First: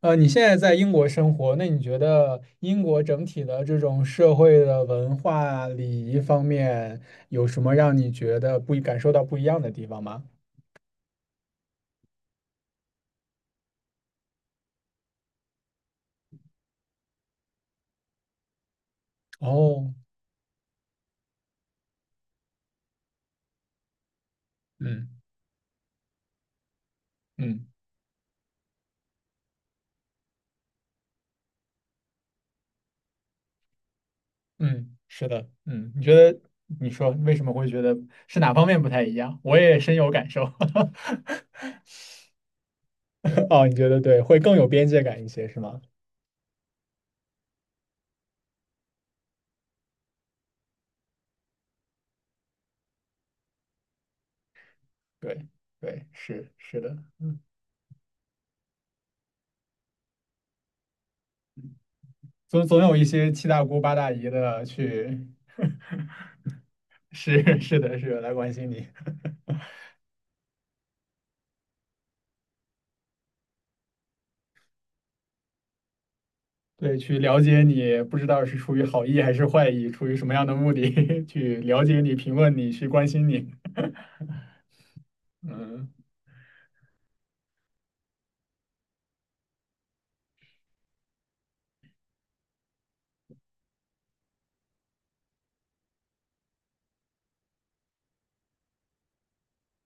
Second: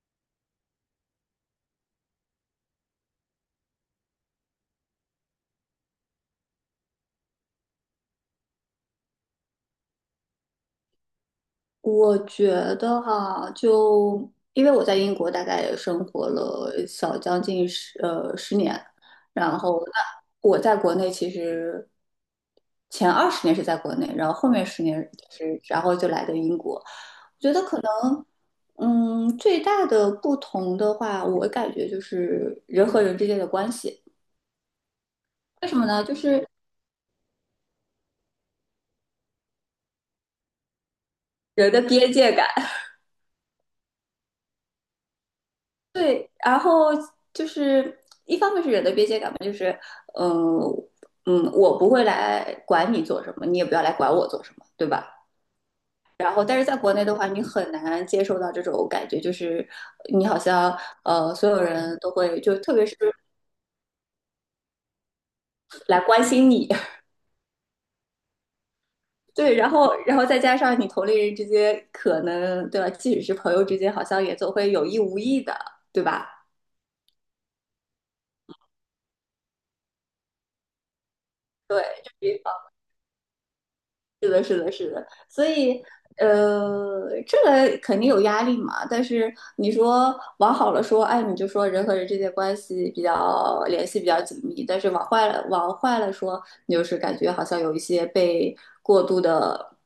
你现在在英国生活，那你觉得英国整体的这种社会的文化礼仪方面，有什么让你觉得不一感受到不一样的地方吗？我觉得哈，就因为我在英国大概也生活了小将近十年，然后哦，我在国内其实前20年是在国内，然后后面十年嗯是然后就来的英国。我觉得嗯可能，最大的不同的话，我感觉就是人和人之间的关系。嗯，是的，为什么嗯，你呢？觉就得是你说为什么会觉得是哪方面不太一样？我也深有感受。人 的边界感。哦，你觉得对，会更有边界感一些，是吗？对，然后就是一方面是人的边界感吧，就是，嗯、我不会来管你做什么，你也不要来管我做什么，对吧？对对，然后，是但是在是国的，内的话，你很难接受到这种感觉，就是你好像所有人都会，就总特总别有是一些七大姑八大姨的去，来关心你，是 是的是的来关心你。对，然后，然后再加上你同龄人之间可能，对吧？即使是朋友之间，好像也总会有意无意的，对吧？对，去了解你，不知道是出于好意还是坏意，出于什么样的目的 去了对，解你、评论你、去关心你。是的，是的，是的，所以嗯，这个肯定有压力嘛。但是你说往好了说，哎，你就说人和人之间关系比较联系比较紧密；但是往坏了，往坏了说，你就是感觉好像有一些被过度的，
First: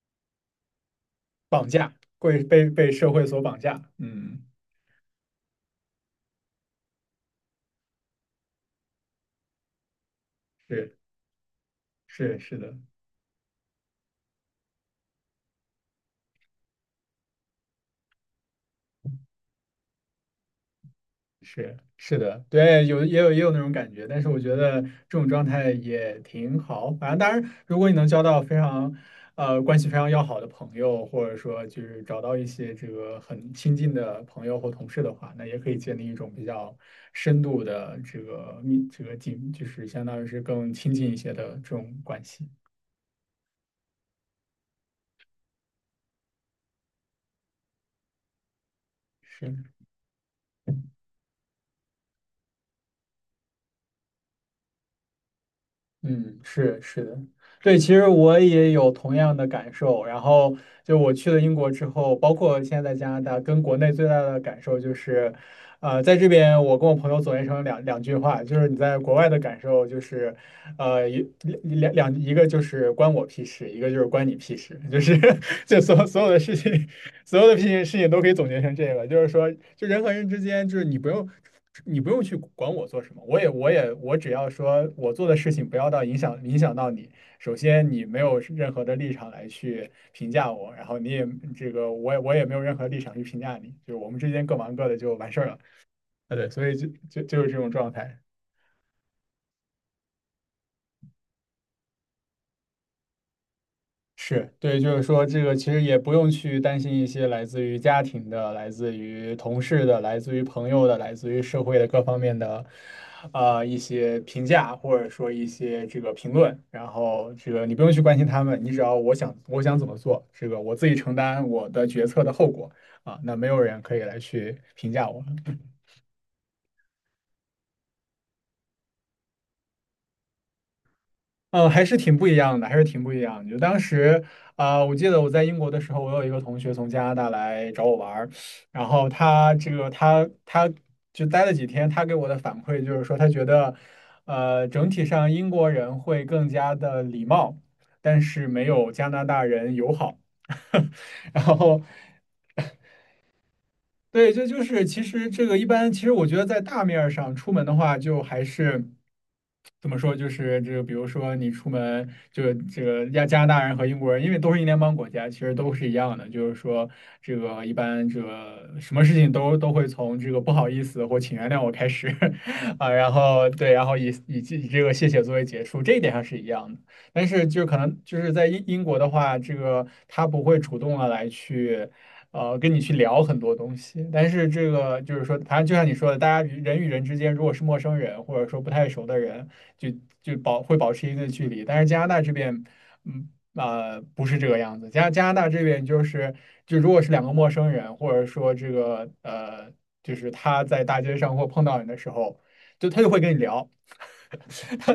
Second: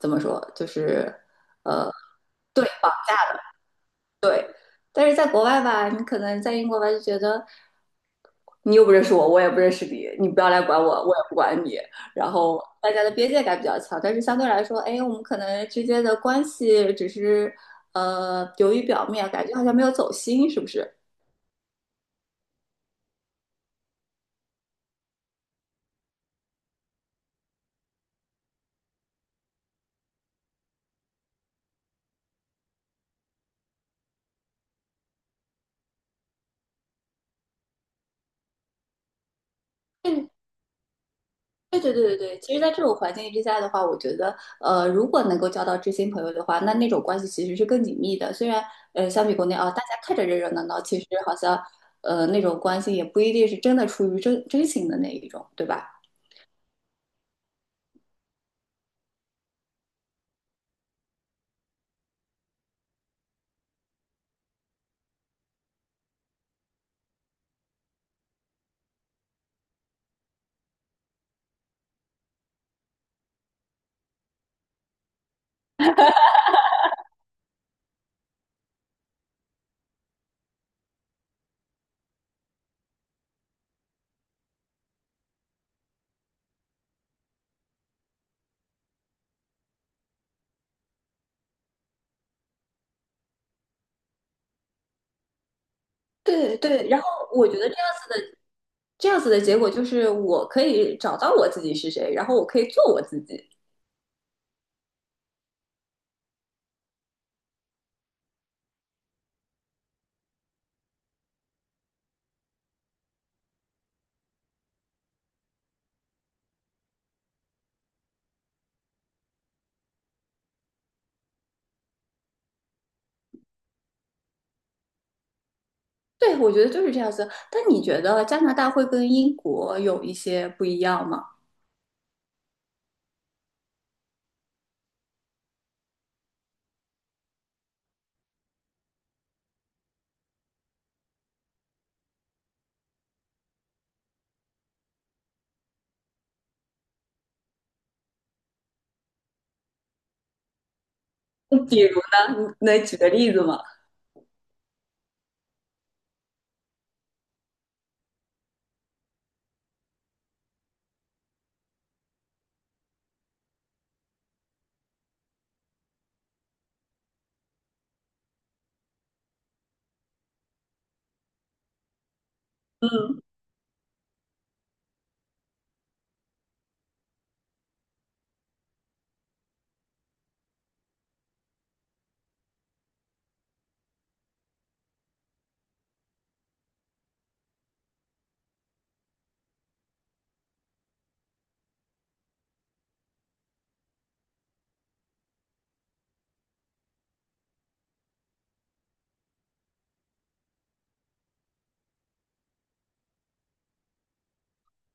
怎么说，就是绑架，会被对被社会所绑架。嗯，对。但是在国外吧，你可能在英国吧，就觉得。你又不认识我，我也不认识你，你不要来管我，是我也不管你。然是是后的。大家的边界感比较强，但是相对来说，哎，我们可能之间的关系只是流于表面，感觉好像没有走心，是不是？是的，对，有也有也有那种感觉，但是我觉得这种状态也挺好。反正当然，如果你能交到非常呃关系非常要好的朋友，或者说就是找到一些这个很亲近的朋友或同事的话，那也可以建立一种比较深度的这个密这个紧，就是相当于嗯，是更亲近一些的这对种对对对关对。系。其实，在这种环境之下的话，我觉得如果能够交到知心朋友的话，那那种关系其实是更紧密的。虽然相比国内是。啊，大家看着热热闹闹，其实好像那种关系也不一定是真的出于真真心的那一种，对吧？嗯，是的，对，其实我也有同样的感受。然后就我去了英国之后，包括现在在加拿大，跟国内最大的感受就是，在这边我跟我朋友总结成两句话，就是你在国外的感受就是，一两两一个就是关我屁事，一个就是关你屁事，就是 就所有的事情都可以总结成这个，就是说，就人和人之间，就是你不用去管我做什么，我只要说我做的事情不要影响到你。首先，你没有任何的立场来去评价我，然后你也这个我也我也没有任何立场去评价你，就是我们之间各忙各的就完事儿了。啊，对，对所以就对，然后就就我是觉这得种这样状态。这样子的结果就是我可以找到我自己是谁，然后我可以做我自己。是对，就是说这个其实也不用去担心一些来自于家庭的、来自于同事的、来自于朋友的、来自于社会的各方面的，一些评价或者说一些这个评论。然后这个你不用去关心他们，你只要我想怎么做，这个我自己承担我的决策的后果啊，那没有人可以来去评价我。对，我觉得就是这样子。但你觉得加拿大会跟英国有一些不一样吗？嗯，还是挺不一样的，还是挺不一样的。就当时啊，我记得我在英国的时候，我有一个同学从加拿大来找我玩儿，然后他这个他他就待了几天，他给我的反馈就是说，他觉得整体上英国人会更加的礼貌，但是没有加拿大人友好。然 比后，如呢，你能举个例子吗？对，这就是其实这个一般，其实我觉得在大面儿上出门的话，就还是。怎么说？就是这个，比如说你出门，就这个加拿大人和英国人，因为都是英联邦国家，其实都是一样的。就是说，这个一般这个什么事情都会从这个不好意思或请原谅我开始 啊，然后对，然后以这个谢谢作为结束，这一点上是一样的。但是就可能就是在英国的话，这个他不会主动的来去。跟你去聊很多东西。但是这个就是说，反正就像你说的，大家与人与人之间，如果是陌生人或者说不太熟的人，就就保持一定的距离。但是加拿大这边，嗯不是这个样子。加拿大这边就是，就如果是两个陌生人，或者说就是他在大街上或碰到你的时候，就他就会跟你聊，他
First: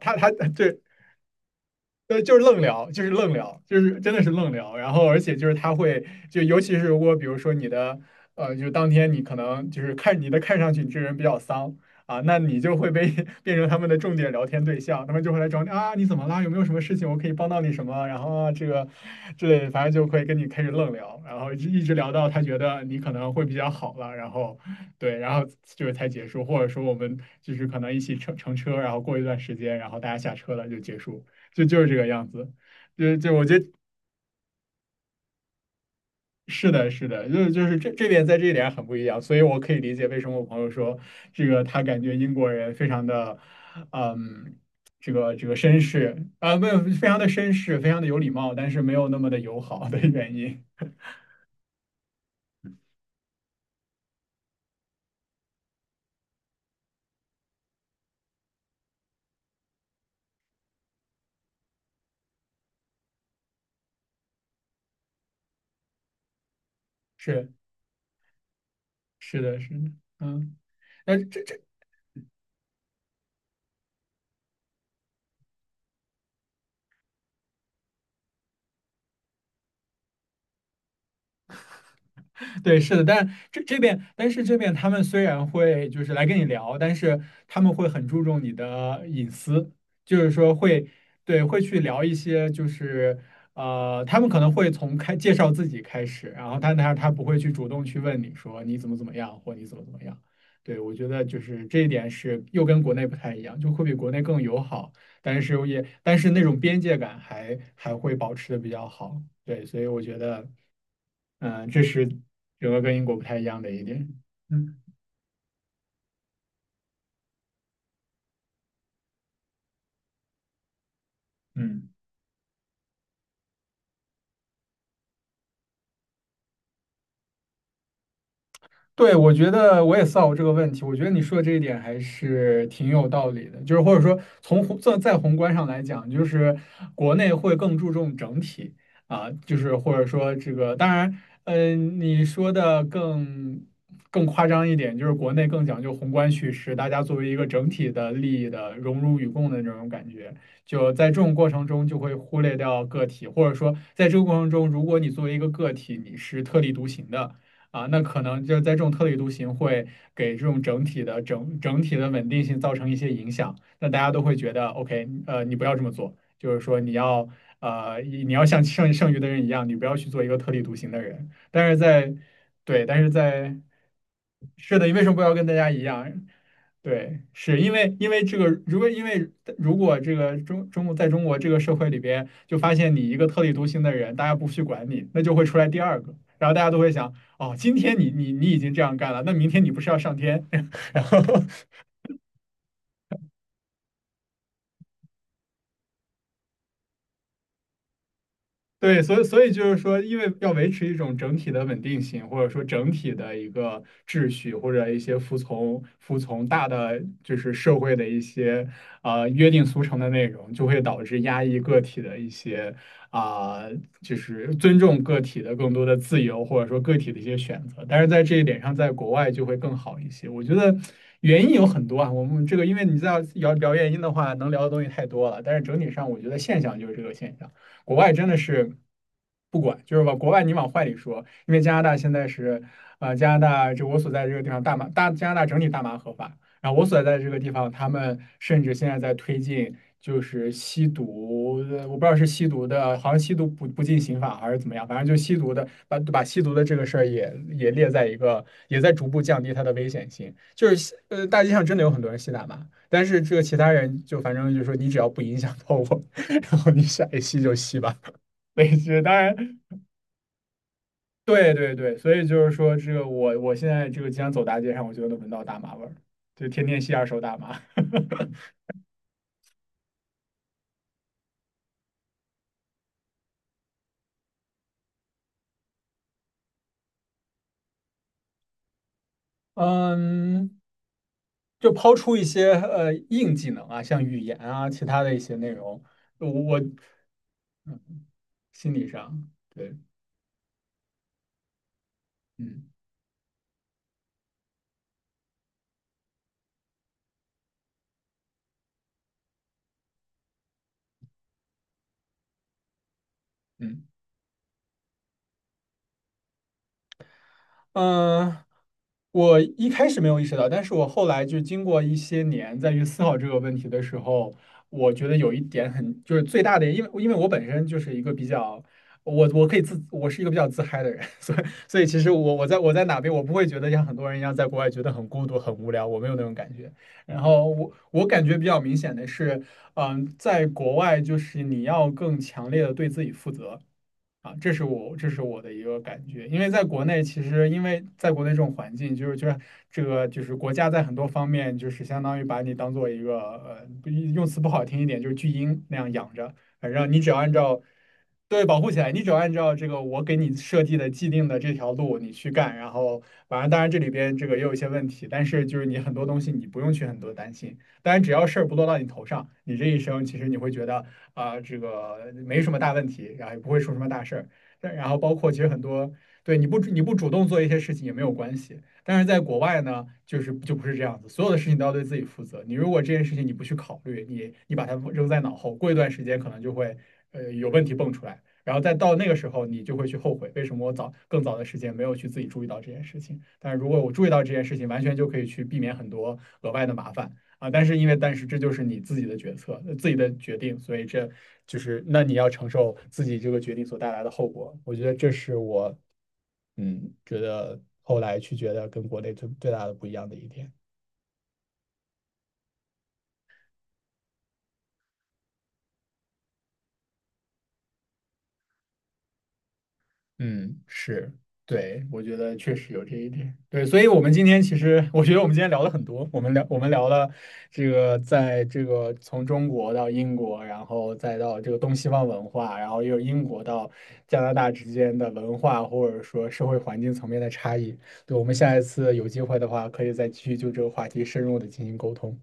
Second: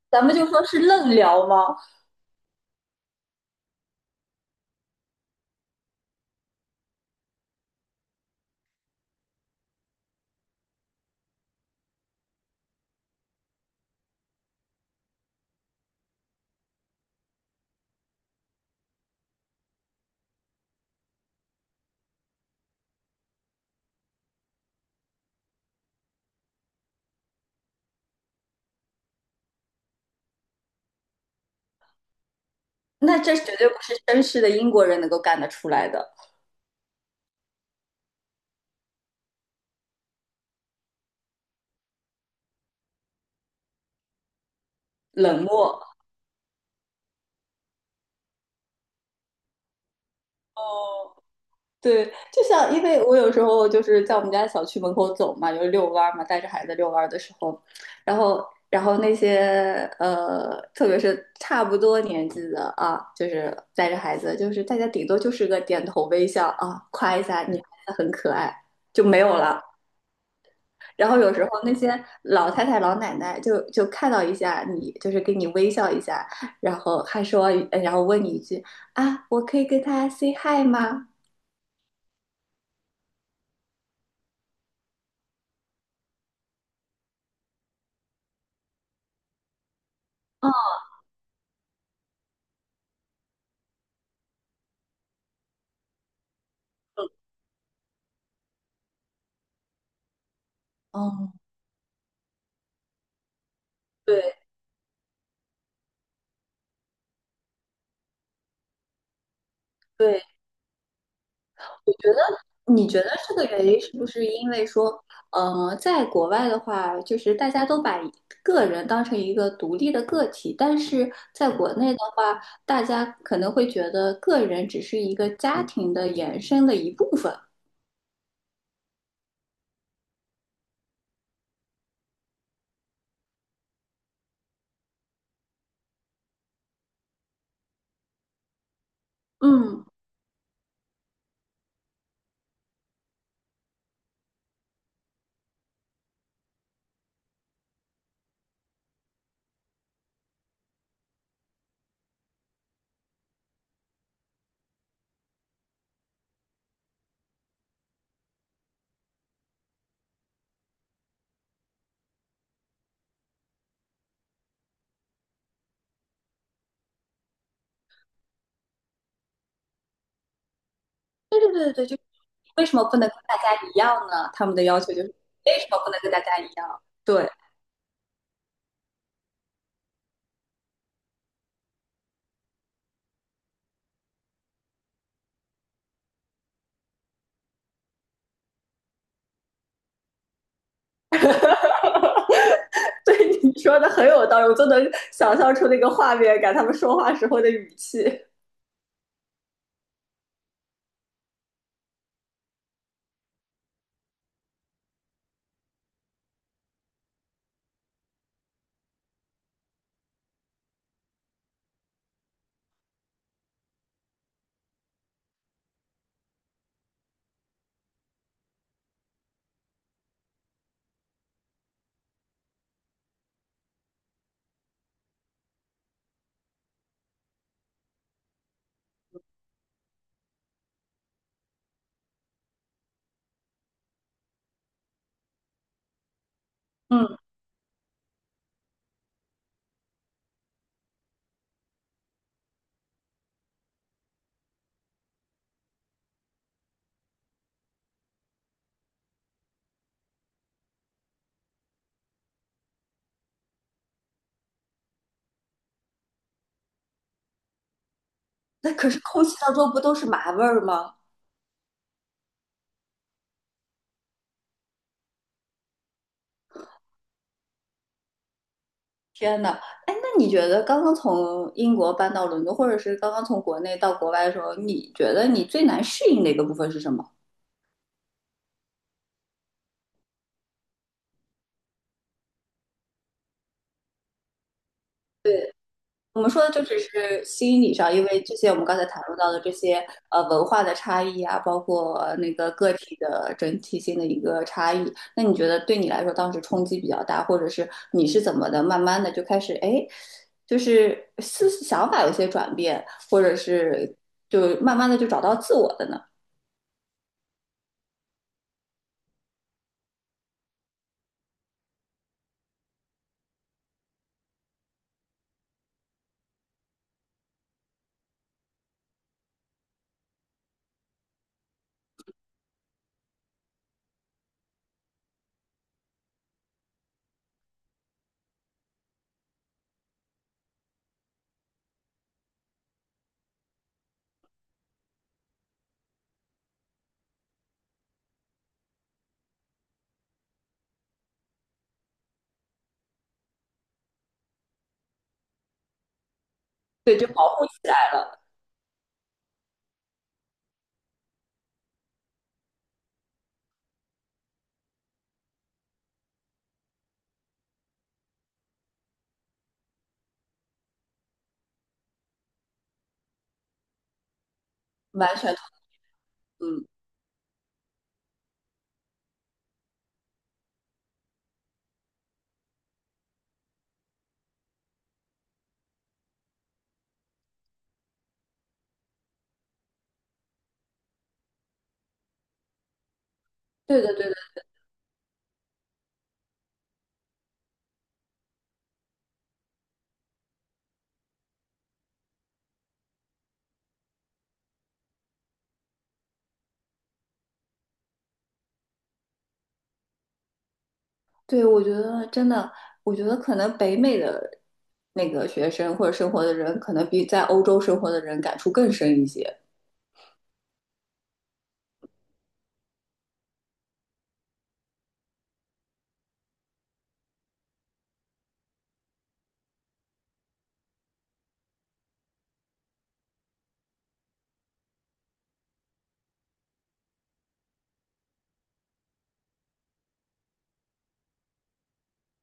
他咱他们就他说是对愣聊吗？对，就是愣聊，就是愣聊，就是真的是愣聊。然后，而且就是他会，就尤其是如果比如说你的，就是当天你可能就是看你的看上去你这个人比较丧啊，那你就会被 变成他们的重点聊天对象，他们就会来找你啊，你怎么啦？有没有什么事情我可以帮到你什么？然后啊，这个之类的，反正就会跟你开始愣聊，然后一直聊到他觉得你可能会比较好了，然后对，然后就是才结束，或者说我们就是可能一起乘车，然后过一段时间，然后大家下车了就结束。就是这个样子，就那就这我绝觉得对不是绅士的英国人能够干得出来的，是的，是的，这一点很不一样，所以我可以理解为什么我朋友说这个他感觉英国人非常的，嗯，这个冷这个绅漠。士啊，没有非常的绅士，非常的有礼貌，但是没有那么的友好的原因。哦，对，就像因为我有时候就是在我们家小区门口走嘛，就是遛弯儿嘛，带着孩子遛弯儿的时候，然后那些特别是差不多年纪的啊，就是带着孩子，就是大家顶多就是个点头微笑啊，夸 一下是你孩子很可爱就没有是的，是了。的，嗯，然那后有这时候那些老太太、老奶奶就看到一下你，就是给你微笑一下，然后还说，然后问你一句啊，我可以跟他 say hi 吗？对，是的，但这边，但是这边他们虽然会就是来跟你聊，但是他们会很注重你的隐私，就是说会，对，会去聊一些就是他们可能会从介绍自己开始，然后但他不会去主动去问你说你怎么怎么样或你怎么怎么样。对，我觉得嗯，就是这一点是又跟国内不太一样，就会比国内对。更友好。但是那种边界感还会保持的比较好，对，所以我觉对，得，嗯，这你是觉得整个你跟觉英得国不这太一个样原的因一是不点，是因为嗯，说，在国外的话，就是大家都把个人当成一个独立的个体，但是在国嗯。内的话，大家可能会觉得个人只是一个家庭的延伸的一部分。对，我觉得我也思考过这个问题。我觉得你说的这一点还是挺有道理的，就是或者说从宏在再宏观上来讲，就是国内会更注重整体啊，就是嗯，或者说这个，当然，嗯，你说的更夸张一点，就是国内更讲究宏观叙事，大家作为一个整体的利益的荣辱与共的这种感觉，就在这种过程中就会忽略掉个体，或者说在这个过程中，如果你作为一个个体，你是特立独行的。啊，那可能就是在这种特立独行会给这种整体的整体的稳定性造成一些影响，那大家都会觉得，OK，你不要这么做，就是说你要你要像剩余的人一样，你不要去做一个特立独行的人。对对对但对是对，就是在为什对，么不但是能跟大家在一样呢？他们的是要的，求你为就什是么不要跟大为什家么一不能跟样？大家一样？对，对，是因为这个，如果这个中国这个社会里边，就发现你一个特立独行的人，大家不去管你，那就会出来第二个，然后大家都会想，哦，今天你已经这样干了，那明天你不是要上天？然后 对，你说的很有道理，我都能想象出那个画面感，他们说话时候的语气。对，所以就是说，因为要维持一种整体的稳定性，或者说整体的一个秩序，或者一些服从大的就是社会的一些约定俗成的内容，就会导致压抑个体的一些啊，就是尊重个体的更多的自由，或者说个体的一些选择。但是在这一点上，在国外就会更好一些。我觉得原因有很多啊，我们这个因为你在聊聊原因的话，能聊的东西太多了。但是整体上，我觉得现象就是这个现象。国外真的是不管，就是往国外你往坏里说，因为加拿大现在是，加拿大就我所在这个地方大麻大加拿大整体大麻合法，然后我所在的嗯。这个地方，他们甚至现在在推进就是吸毒，我不知道是吸毒的，好像吸毒不进刑法还是怎么样，反正就吸毒的把吸毒的这个事儿也列在一个，也在逐步降低它的危险性，就是大街上真的有很多人吸大麻。但是这个其他人就反正就说你只要不影响到我，然后你想一吸就吸吧，那没可是事。当空然，气当中不都是麻味儿吗？对对对，所以就是说这个我现在这个经常走大街上，我就能闻到大麻味儿，就天天吸二手大麻。天呐，哎，那你觉得刚刚从英国搬到伦敦，或者是刚刚从国内到国外的时候，你觉得你最难适应的一个部分是什么？嗯，就抛出一些硬技能啊，像语言啊，其他的一些内容，我我们说的我就只是心理上，嗯因为这些我们心刚才理谈论上到的这对，些文化的差异啊，包括那个个嗯体的整体性的一个差异。那你觉得对你来说当时冲击比较大，或者是你是怎么的，慢慢的就开始哎，诶就是思想法有些转变，或者嗯。是就慢慢的就找到自我的呢？嗯，我一开始没有意识到，但是我后来就经过一些年再去思考这个问题的时候，我觉得有一点很，就是最大的，因为我本身就是一个比较，我可以自，我是一个比较自嗨的人，所以其实我在我在哪边，我不会觉得像很多人一样在国外觉得很孤独、很无聊，我没有那种感觉。然后我感觉比较明显的是，嗯，在国外就是你要更强烈的对自己负责。啊，这是我的一个感觉，因为在国内，其实因为在国内这种环境，就是这个就是国家在很多方面就是相当于把你当做一个，不用词不好听一点，就是巨婴那样养着，反正对，你就只要按保护起照来了，对保护起来，你只要按照这个我给你设计的既定的这条路你去干，然后反正当然这里边这个也有一些问题，但是就是你很多东西你不用去很多担心，当然只要事儿不落到你头上，你这一生其实你会觉得。啊、这个没什么大问题，然后也不会出什么大事儿。然后包完括全其同实很多，对嗯，你不主动做一些事情也没有关系。但是在国外呢，就是就不是这样子，所有的事情都要对自己负责。你如果这件事情你不去考虑，你把它扔在脑后，过一段时间可能就会有问题蹦出来，然后再到那个时候你就会去后悔，为什么我早更早的时间没有去自己注意到这件事情？但是如果对我对注意对。到这件事情，完全就可以去避免很多额外的麻烦。啊，但是这就是你自己的决策，自己的决定，所以这就是那你要承受自己这个决定所带来的后果。我觉得这是我嗯觉得后来去觉得跟国内最大的不一样的一点。对，我觉得真的，我觉得可能北美的那个学生或者生活的人，可能比在欧洲生活的人感触更深一些。嗯，是，对，我觉得确实有这一点。对，所以我们今天其实，我觉得我们今天聊了很多，我们聊了这个，在这个从中国到英国，然后再到这个东西方文化，然后又英国到加拿大之间的文化或者说社会环境层面的差异。对，我们下一次有机会的话，可以再继续就这个话题深入的进行沟通。